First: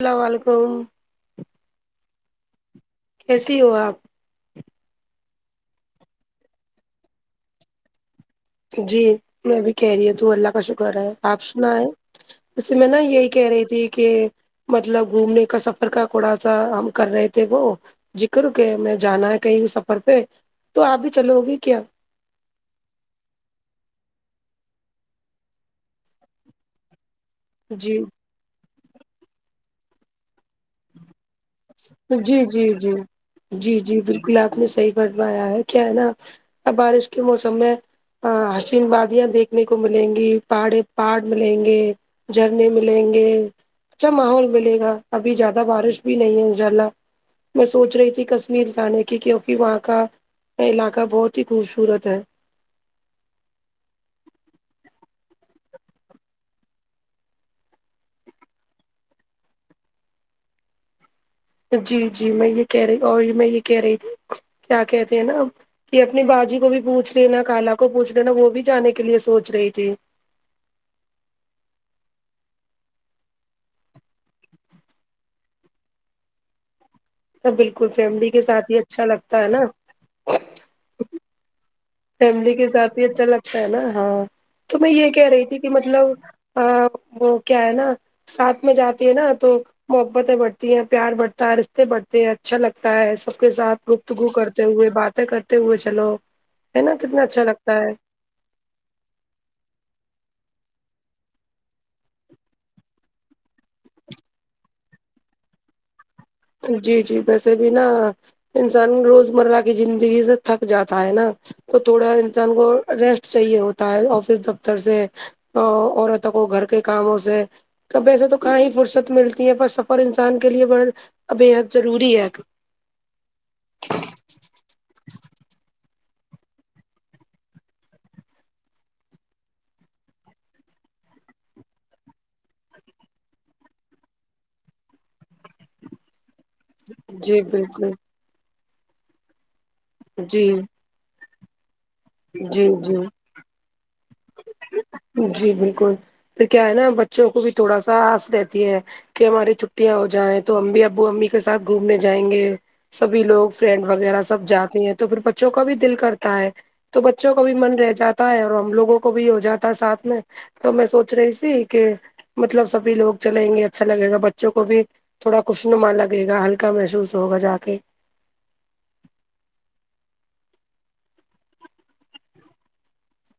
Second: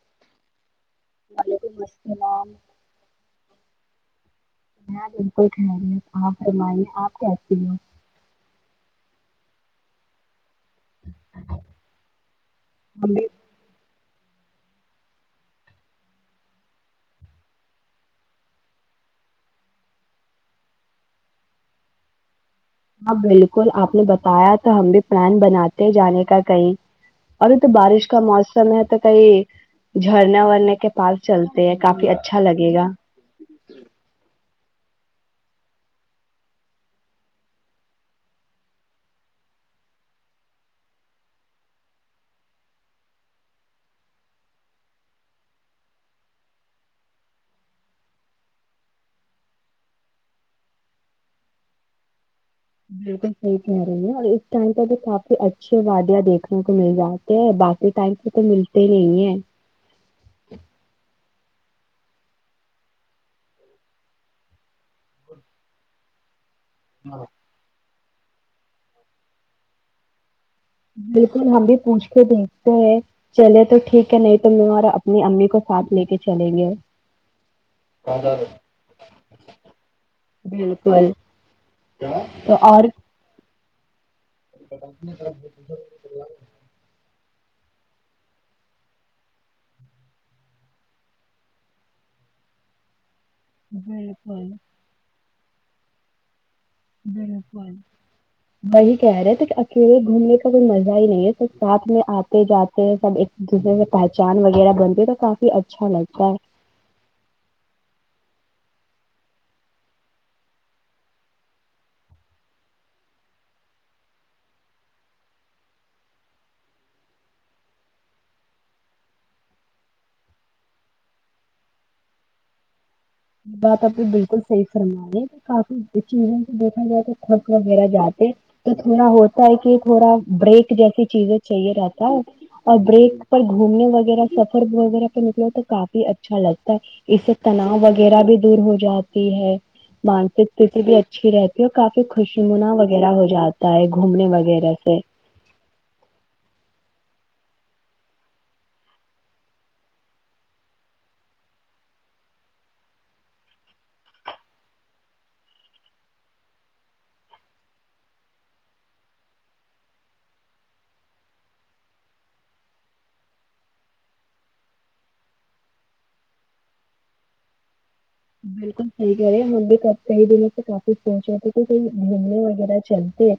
السلام وعلیکم وعلیکم اسلام کیسی ہو آپ میں بلکل تھیک آپ فرمایے آپ کیسی ہے جی میں بھی کہریت ہوں اللہ کا شک شکر ہے آپ سنایں اسے میں نا ہم بھی یہی کہہ رہی تھے کہ مطلب گھومنے کا سفر کا کھوڑا سا ہم کر رہے تھے وہ ذکر کے میں جانا ہے کہیں سفر پہ تو آپ بھی چلو گی کیا ہاں بلکل آپ نے بتایا تو ہم بھی پلان بناتے ہیں جانے کا کنہیں ابھی تو جی بارش کا موسم ہے تو کئی جھرنے وورنے کے پاس چلت دے کافی اچھا جی جی لگے گا جی جی جی بلکل آپ نے صحیح فرمایا ہے کیا ہے نا اب بارش کے موسم میں ہاں حشین بادیاں دیکھنے کو ملیں گی پہاڑے پہاڑ ملیں گے جھرنے ملیں گے اچھا ماحول ملے گا ابھی جیادہ بارش بھی نہیں ہے جھرنا میں سوچ رہی تھی کشمیر جانے کی کیونکہ وہاں کا یہ علاقہ بہت ہی خوبصورت ہے بلکل صحیح کہہ رہی ہیں اور اس ٹائم پہ بھی کافی اچھیے وادیا دیکھنے کو مل جاتی ہ باقی ٹائم پے تو ملتے نہیں ہے جی جی میں یہ کہہ رہی اور یہ میں یہ کہہ رہی تھی کیا کہتے ہیں نا کہ اپنی باجی کو بھی پوچھ لینا کالا کو پوچھ لینا وہ بھی جانے کے لیے سوچ رہی تھی بلکل ہم بھی پوچھ کے دیکھتے ہیں چلے تو ٹھیک ہے نہیں تو میں اور اپنی امی کو ساتھ لے کے چلیں گے ہا بلکل فیملی کے ساتھ ہی اچھا لگتا ہے نا بلکل فیملی کے ساتھ ہی اچھا لگتا ہے نا ہاں تو میں یہ کہہ رہی تھی کہ مطلب اور کیا ہے نا ساتھ میں جاتی ہے نا تو محبتیں بڑھتی ہیں پیار بڑھتا ہے رشتے بڑھتے ہیں اچھا لگتا ہے سب کے ساتھ گفتگو بالکل کرتے ہوئے باتیں کرتے ہوئے چلو ہے نا کتنا اچھا لگتا ہے [unintelligible] وہی کہہ رہے ہیں تو اکیلے گھومنے کا کوئی مزہ ہی نہیں ہے ساتھ میں آتے جاتے تھوڈا سب ایک دوسرے سے پہچان وغیرہ بنتی ہے تو کافی اچھا لگتا ہے جی جی ویسے بھی نا انسان روز مرہ کی زندگی سے تھک جاتا ہے نا تو تھوڑا انسان کو ریسٹ چاہیے ہوتا ہے آفس دفتر سے ا عورتوں کو گھر کے کاموں سے کبھی ایسے تو کہاں ہی فرصت ملتی ہے پر سفر انسان کے لیے بڑ بے حد ضروری ہے یہ بات آپ نے بالکل صحیح فرما رہی کافی چیزوں سے دیکھا جائے تو کڑک وغیرہ جاتے تو تھوڑا ہوتا ہے کہ تھوڑا بریک جیسی چیزیں چاہیے رہتا ہے اور بریک پر گھومنے وغیرہ سفر وغیرہ پہ نکلے ہو تو کافی اچھا لگتا اس سے جی تناؤ بالکل وغیرہ بھی دور ہو جاتی ہے جی مانسک ستیتھی بھی اچھ اچھی رہتی ہے اور کافی خوشی جی منا جی وغیرہ ہو جاتا ہے گھومنے وغیرہ سے جی بالکل پھر کیا ہے نا بچوں کو بھی تھوڑا سا آس رہتی ہے کہ ہماری چھٹیاں ہو جائیں تو ہم بھی ابو امی کے ساتھ گھومنے جائیں گے سبھی لوگ فرینڈ وغیرہ سب جاتے ہیں تو پھر بچوں کا بھی دل کرتا ہے تو بچوں کو بھی من رہ جاتا ہے اور ہم لوگوں کو بھی ہو جاتا ہے ساتھ میں تو میں سوچ رہی کہ مطلب سبھی لوگ چلیں گے اچھا لگے گا بچوں کو بھی تھوڑا خوش نما لگے گا ہلکا محسوس ہوگا جا کے بالکل صحیح کہے رہے من کب سے کئی دنوں سے کافی سوچ رہتے کہ کہی گھومنے وغیرہ چلتے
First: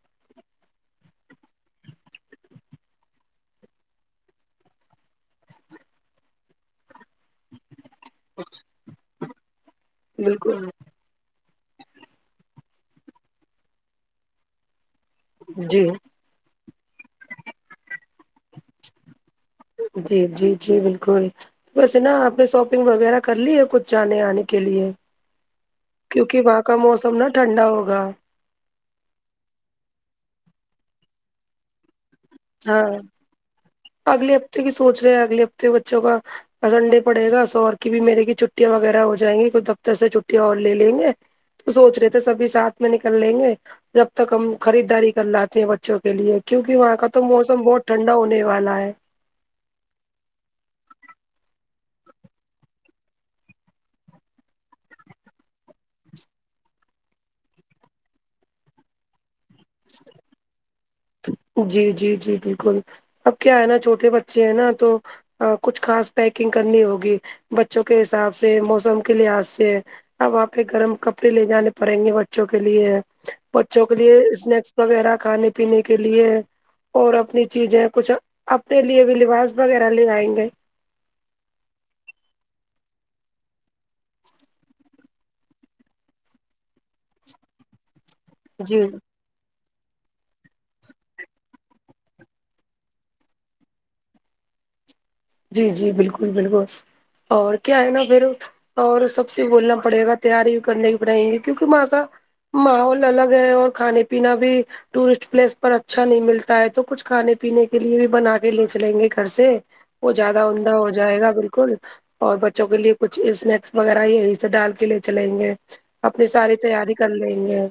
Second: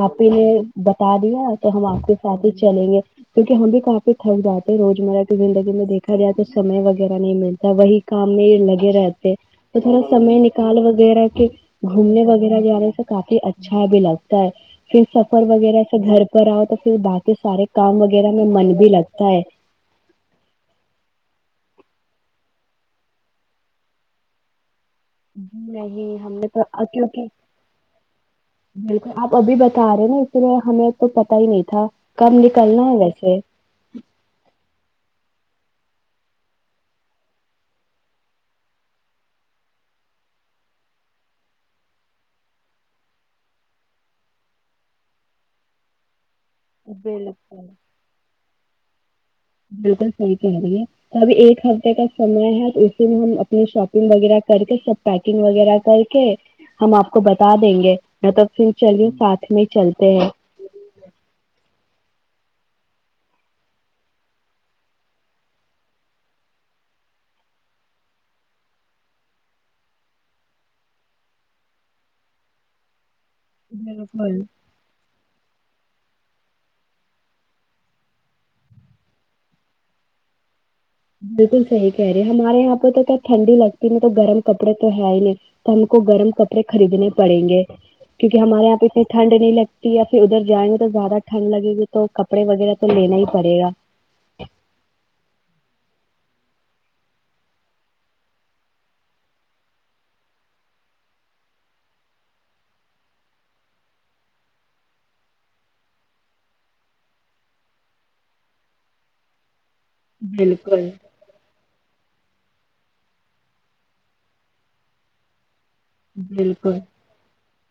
آپ پہلے بتا دیا تو ہم آپ کے ساتھ ہی چلیں گے کیونکہ ہم بھی کافی تھک جاتے ہیں روزمرہ کی زندگی میں دیکھا جائے تو سمے وغیرہ نہیں ملتا وہی کام میں یہ لگے رہتے تو تھوڑا سمے بالکل نکال وغیرہ کے گھومنے وغیرہ جارے تو کافی اچھا بھی لگتا ہے پھر سفر وغیرہ جی سے گھر پر آؤ تو پھر باقی سارے کام وغیرہ میں من بھی لگتا ہے جی جی جی بالکل ویسے نا آپ نے شاپنگ وغیرہ کر لی ہے کچھ جانے آنے کے لیے جی نہیں ہم کیونکہ نے وہاں کا تو موسم نا کیونکہ ٹھنڈا ہوگا بالکل آپ ابھی بتا رہے نا اسی لیے ہمیں تو پتا ہی نہیں تھا کب ہاں نکلنا ہے ویسے اگلے ہفتے کی سوچ رہے ہیں اگے ہفتے بچوں کا سنڈے پڑے گا شوہر کی بھی مہنے کی چھٹیاں وغیرہ ہو جائیں گی تو دفتر سے چھٹیاں اور لے لیں گے سوچ رہے تھے سبھی ساتھ میں نکل لیں گے جب تک ہم خریداری کر لاتے ہیں بچوں کے لیے کیونک وہاں کا تو موسم بالکل بہت ٹھنڈا ہونے والا ہے بالکل صحیح کہہ رہی ہے ابھی ایک ہفتے کا سمے ہے تو اسی میں ہم اپنی شاپنگ وغیرہ کر کے سب پیکنگ وغیرہ کر کے ہم آپ کو بتا دیں گے نہ تو پھر چلے ساتھ میں چلتے ہیں جی جی جی بالکل اب کیا ہے نا چھوٹے بچے ہیں نا تو کچھ خاص پیکنگ کرنی ہوگی بچوں کے حساب سے موسم کے لحاظ سے اب وہاں پہ گرم کپڑے لے جانے پڑیں گے بچوں کے لیے بچوں کے لیے بالکل اسنیکس وغیرہ کھانے پینے کے لیے اور اپنی چیزیں کچھ اپنے لیے بھی لباس وغیرہ لے آئیں گے بالکل صحیح کہہ رہے ہمارے یہاں پہ تو کیا ٹھنڈی لگتی نہی تو گرم کپڑے تو ہے ہی نہیں تو ہم کو گرم کپڑے خریدنے پڑیں گے کیونکہ ہمارے یہاں جی پہ اتنے ٹھنڈ نہیں لگتی یا پھر ادھر جائیں گے تو زیادہ ٹھنڈ لگے گی تو کپڑے وغیرہ تو لینا ہی پڑے گا جی جی بالکل بالکل اور کیا ہے نا پھر اور سب سے بولنا پڑے گا تیاری بھی کرنے کی پڑے گی کیونکہ وہا ں کا ماحول الگ ہے اور کھانے پینا بھی ٹورسٹ پلیس پر اچھا نہیں ملتا ہے تو کچھ کھانے پینے کے لیے بھی بنا کے لے چلیں گے گھر سے وہ زیادہ اوندھا بالکل ہو جائے گا بالکل اور بچوں کے لیے کچھ اسنیکس وغیرہ یہی سے ڈال کے لے چلیں گے اپنی ساری بالکل تیاری کر لیں گے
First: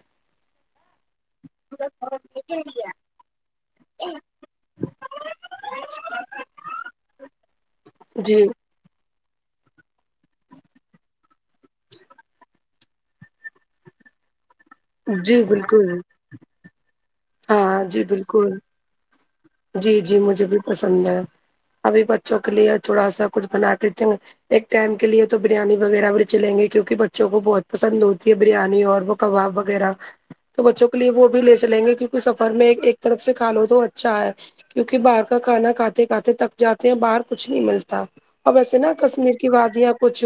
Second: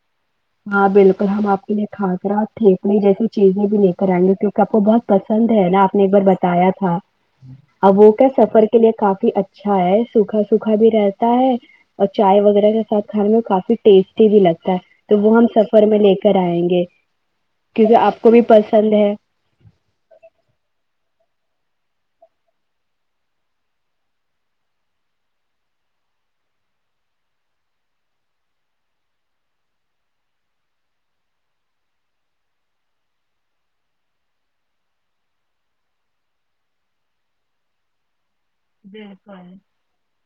ہاں بالکل ہم آپ کے لیے کھاکرا تھیپڑی جیسی چیزیں بھی لے کر آئیں گے کیونکہ آپ کو بس پسند ہے نا آپ نے ایک بار بتایا تھا اب وہ کیا جی سفر کے لیے کافی اچھا ہے سوکھا سوکھا بھی رہتا ہے اور چائے وغیرہ کے ساتھ کھانے میں کافی ٹیسٹی بھی لگتا ہے تو وہ جی ہم سفر بالکل میں لے کر آئیں گے ہاں کیونکہ جی آپ کو بھی بالکل پسند ہے جی جی مجھے بھی پسند ہے ابھی بچوں کے لیے تھوڑا سا کچھ بنا دیتے ایک ٹائم کے لیے تو بریانی وغیرہ بھی لے چلیں گے کیونکہ بچوں کو بہت پسند ہوتی ہے بریانی اور وہ کباب وغیرہ تو بچوں کے لیے وہ بھی لے چلیں گے کیونکہ سفر میں ایک طرف سے کھالو تو اچھا ہے کیونکہ باہر کا کھانا کھاتے کھاتے تھک جاتے ہیں باہر کچھ نہیں ملتا اور ویسے نا کشمیر بالکل کی وادیاں کچھ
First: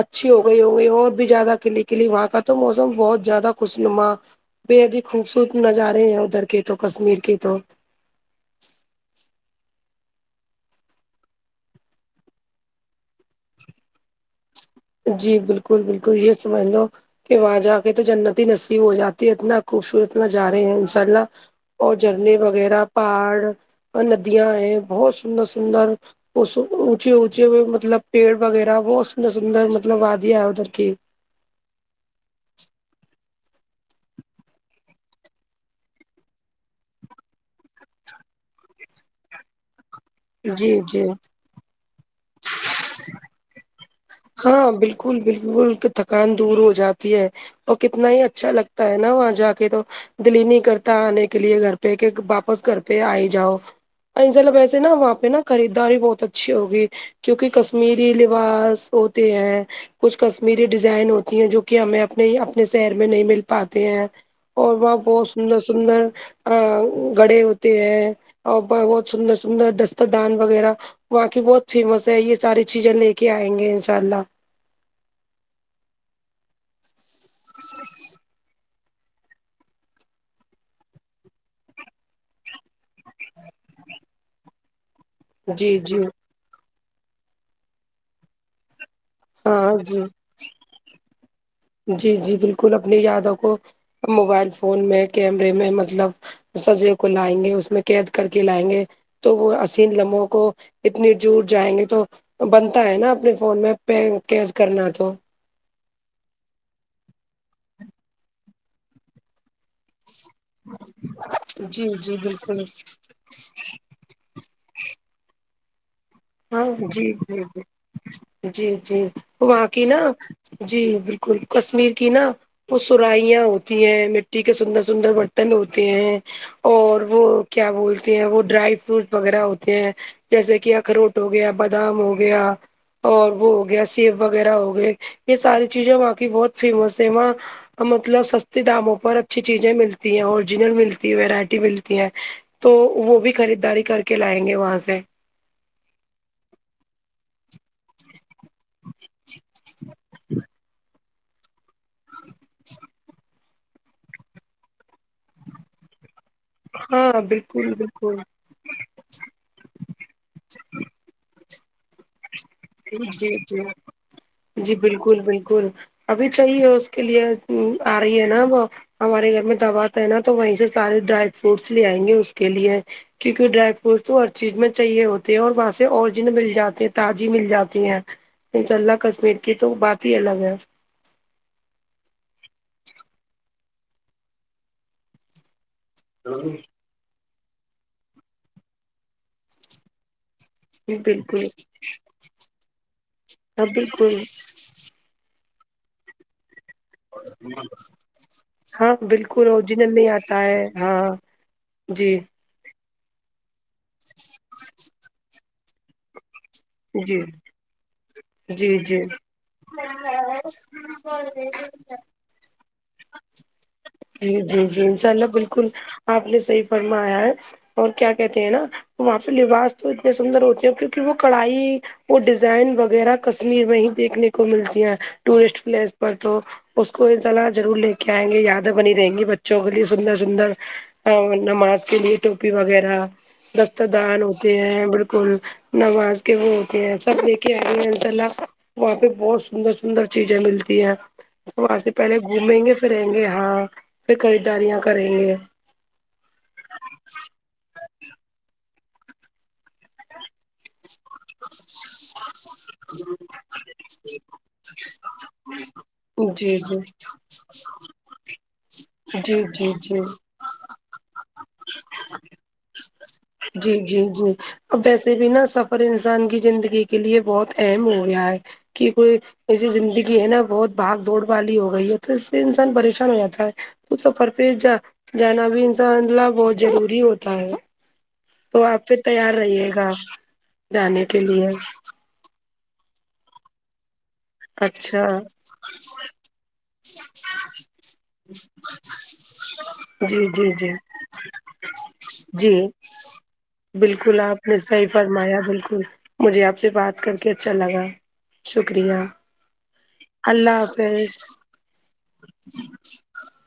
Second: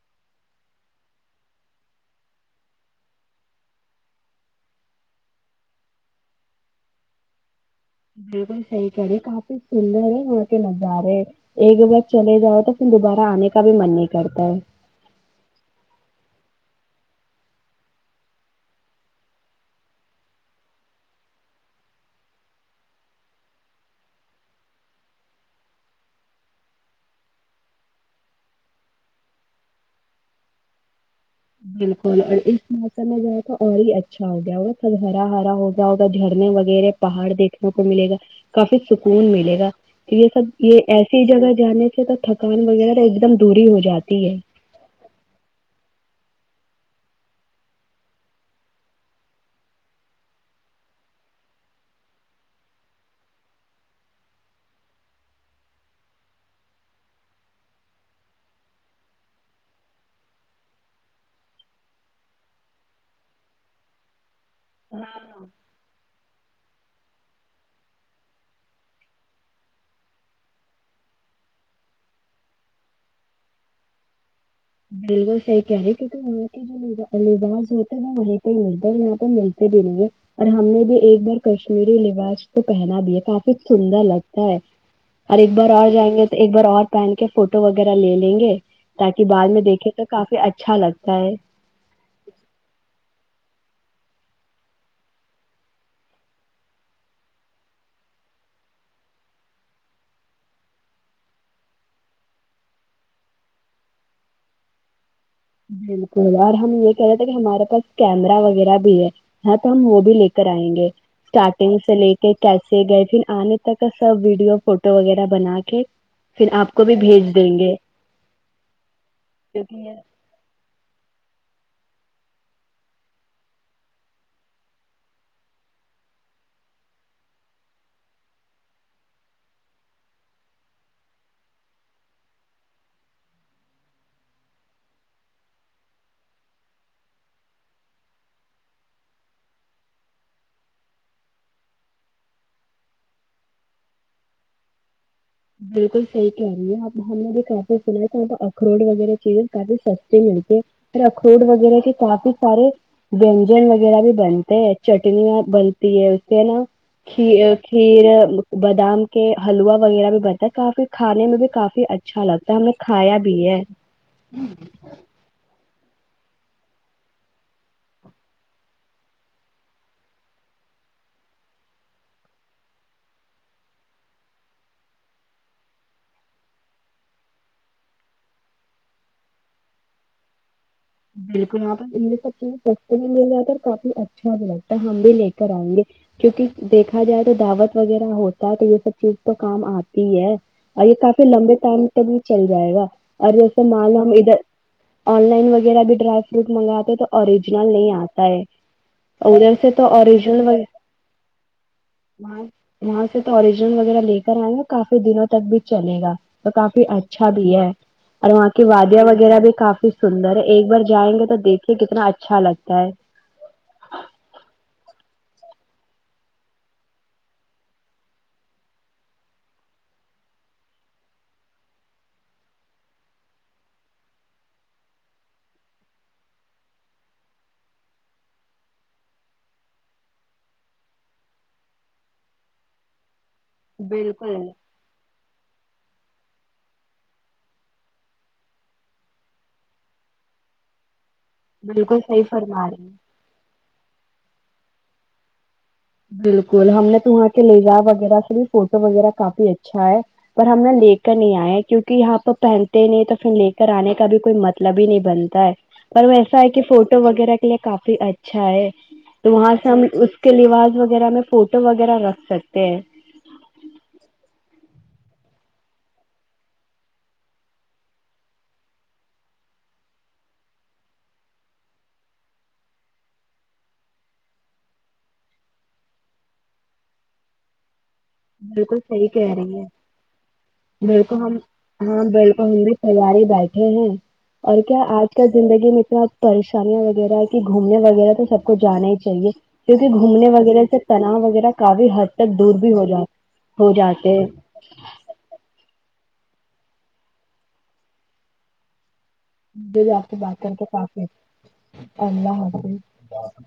اچھی ہو گئی ہو گئی اور بھی زیادہ کلی کلی وہاں کا تو موسم بہت زیادہ خوشنما بے حد خوبصورت نظارے ہیں ادھر کے تو کشمیر کے تو بالکل صحیح کری کافی سندر ہے وہاں کے نظارے ایک بار چلے جاؤ تو پھر دوبارہ آنے کا بھی من نہیں کرتا ہے جی بالکل بالکل یہ سمجھ لو کہ وہاں جا کے تو جنت ہی نصیب ہو جاتی ہے اتنا خوبصورت میں جا رہی ہو انشاء اللہ اور جھرنے وغیرہ پہاڑ اور ندیاں ہے بہت سندر سندر اس اونچے اونچے مطلب پیڑ وغیرہ بہت سندر سندر مطلب وادیاں ادھر کی بالکل اور اس موسم میں جائے تو اور ہی اچھا ہو گیا ہو ہرا ہرا ہو گیا ہوگا جھرنے وغیرہ پہاڑ دیکھنے کو ملے گا کافی سکون ملے گا یہ سب جی یہ جی ایسی جگہ جانے سے تو تھکان وغیرہ ایک دم دوری ہو جاتی ہے ہاں بالکل بالکل تو تھکان دور ہو جاتی ہے اور کتنا ہی اچھا لگتا ہے نا وہاں جا کے تو دل ہی نہیں کرتا آنے کے لیے گھر پہ کہ پاپا گھر پہ آ ہی جاؤ کنظل ویسے نہ وہاں پہ نا خریداری بہت اچھی ہوگی کیونکہ کشمیری لباس ہوتے ہے کچھ کشمیری ڈیزائن ہوتی ہیں جو کہ ہمیں اپنے اپنے شہر میں نہیں مل پاتے ہیں اور وہاں بہت سندر سندر آ گڑھے ہوتے ہیں اور بہت سندر سندر دستر دان وغیرہ وہاں کی بہت فیمس ہے یہ ساری چیزیں لے کے آئیں گے انشاء اللہ بالکل صحی کہہ ری تھی [unintelligible] باز ملتے ہے نہ وہیں پہ ملتے ہے یہاں پہ ملتے بھی نہیں ہے اور ہم نے بھی ایک بار کشمیری لباس کو پہنا بھی ہے کافی سندر لگتا ہے اور ایک بار جی اور جی جائیں گے تو ایک بار اور پہن کے فوٹو وغیرہ لے لیں گے تاکہ بعد ہاں میں دیکھ جی کافی اچھا لگتا ہے جی جی بالکل اپنی یادوں کو موبائل فون میں کیمرے میں مطلب سجے کو لائیں گے اس میں قید کر کے لائیں گے تو وہ حسین لمحوں کو اتنے جور جائیں گے تو بنتا ہے نا اپنے فون میں پین کیج کرنا تو بالکل اور ہم یہ کہہ رہے تھے کہ ہمارے پاس کیمرا وغیرہ بھی ہے ہاں تو ہم وہ بھی لے کریں گے اسٹارٹنگ جی سے لے جی کے بالکل کیسے گئے پھر آنے تک کا سب ویڈیو فوٹو وغیرہ بنا کے پھر ہاں آپ کو بھی جی جی بھیج دیں گے بالکل جی جی وہاں کیونکہ کی یہ نا جی بالکل کشمیر کی نا وہ سرائیاں ہوتی ہیں مٹی کے سندر سندر برتن ہوتے ہیں اور وہ کیا بولتے ہیں وہ ڈرائی فروٹ وغیرہ ہوتے ہیں جیسے کہ اخروٹ ہو گیا بادام ہو گیا اور وہ ہو گیا سیب وغیرہ ہو گئے یہ ساری چیزیں وہاں کی بہت فیمس ہے وہاں مطلب سستے داموں پر اچھی چیزیں ملتی ہیں اوریجنل ملتی ہے ویرائٹی ملتی ہیں تو وہ بھی خریدداری کر کے لائیں گے وہاں سے بالکل صحی کہہ رہی ہے آپ ہم نے بھی کافی سنا تھا اخروٹ وغیرہ چیزیں کافی سستے ملتے اخروٹ وغیرہ کے کافی سارے ورنجن وغیرہ بھی بنتے ہیں چٹنیاں بن تی ہے اس سے نا ہاں کھی بالکل کھیر بالکل بادام کے حلوا وغیرہ بھی بن کافی کھانے میں بھی کافی اچھا لگتا ہے ہم نے کھایا جی بھی ہے جی جی بالکل بالکل ابھی چاہیے اس کے لیے آ رہی ہے نا وہ ہمارے گھر میں دعوا ت ہے نا تو وہیں سے سارے ڈرائی فروٹس لے آئیں گے اس کے لیے کیونکہ ڈرائی فروٹس تو ہر چیز میں چاہیے ہوتے ہیں اور وہاں سے اوریجن مل جاتے ہیں تاز مل جاتی ہیں انشاء اللہ کشمیر کی تو بات ہی الگ ہے بالکل یہاں پرس یہ سب چیزیں سستے میں مل جاتی اور کافی اچھا بھی لگتا ہے ہم بھی لے کر آئیں گے کیونکہ دیکھا جائے تو دعوت وغیرہ ہوتا ہے تو یہ سب چیز تو کام آتی ہے اور یہ جی کافی بالکل لمبے ٹائم تک بھی چل جائے گا اور ہاں جیسے مال ہم بالکل ادھر آن لائنہ وغیرہ ڈرائی فروٹ مگا تے تو اوریجنل نہیں آتا ہے ہاں بالکل ادھر سے تو نہیں آتا اوریجنل ہے ہاں جی وہاں وہاں سے تو اوریجنل وغیرہ لے کر آئیں گا کافی دنوں تک بھی چلے گا تو کافی جی اچھا بھی ہے اور وہاں کی جی جی وادیاں وغیرہ بھی کافی سندر ہے اگر جائیں گے تو دیکھئے کتنا اچھا لگتا ہے جی جی جی انشاء اللہ بالکل آپ نے صحیح فرمایا ہے اور کیا کہتے ہیں نا وہاں پہ لباس تو اتنے سندر ہوتے ہیں کیونکہ وہ کڑائی وہ ڈیزائن وغیرہ کشمیر میں ہی دیکھنے کو ملتی ہیں ٹورسٹ پلیس پر تو اس کو انسلا ضرور لے کے آئیں گے یادیں بنی رہیں گی بچوں کے لیے سندر سندر ا نماز کے لیے ٹوپی وغیرہ رست دان بالکل ہوتے ہیں بالکل نواز کے وہ ہوتے ہیں سب لے کے آئے انشا اللہ وہاں پہ بہت سندر سندر چیزیں ملتی ہیں تو وہاں سے بالکل پہلے صحیح گھومیں فرما گے رہی ہیں۔ پھریں گے ہاں پھر خریداریاں کریں گے بالکل ہم نے تو وہاں کے لے جایا وغیرہ سے بھی فوٹو وغیرہ کافی اچھا ہے پر ہم نے لے کر نہیں آئے ہیں کیوںکہ یہاں پر پہنتے نہیں تو پھر لے کر آنے کا بھی کوئی مطلب ہی نہیں بنتا ہے پر ایسا ہے جی کہ جی فوٹو وغیرہ کے لیے کافی اچھا ہے تو جی جی وہاں سے ہم جی اس کے لواس وغیرہ میں فوٹو وغیرہ رکھ سکتے ہیں جی جی جی ویسے بھی نا سفر انسان کی زندگی کے لیے بہت اہم ہو گیا ہے کہ کوئی ایسی زندگی ہے نا بہت بھاگ دوڑ والی ہو گئی ہے تو اس سے انسان پریشان ہو جاتا ہے تو سفر پہ جا جانا بھی انسان نہ بہت ضروری ہوتا ہے تو بالکل آپ پھر صحیح تیار کہہ رہی رہیے گا ہے جانے بالکل کے ہم لیے ہاں بالکل ہم بھی تیار ہی بیٹھے ہیں اور کیا اچھا آج کل زندگی میں اتنا پریشانیاں وغیرہ ہے کہ گھومنے وغیرہ تو سب کو جانا ہی چاہیے کیوںکہ جی گھومنے جی وغیرہ جی سے تناؤ وغیرہ کافی حد تک دور جی بھی ہو جاتا ہو جاتے بالکل ہیں آپ نے صحیح فرمایا بالکل مجھے آپ سے بات کر کے اچھا لگا شکریہ مجھے بھی آپ سے بات کر اللہ کے کافی حافظ اللہ حافظ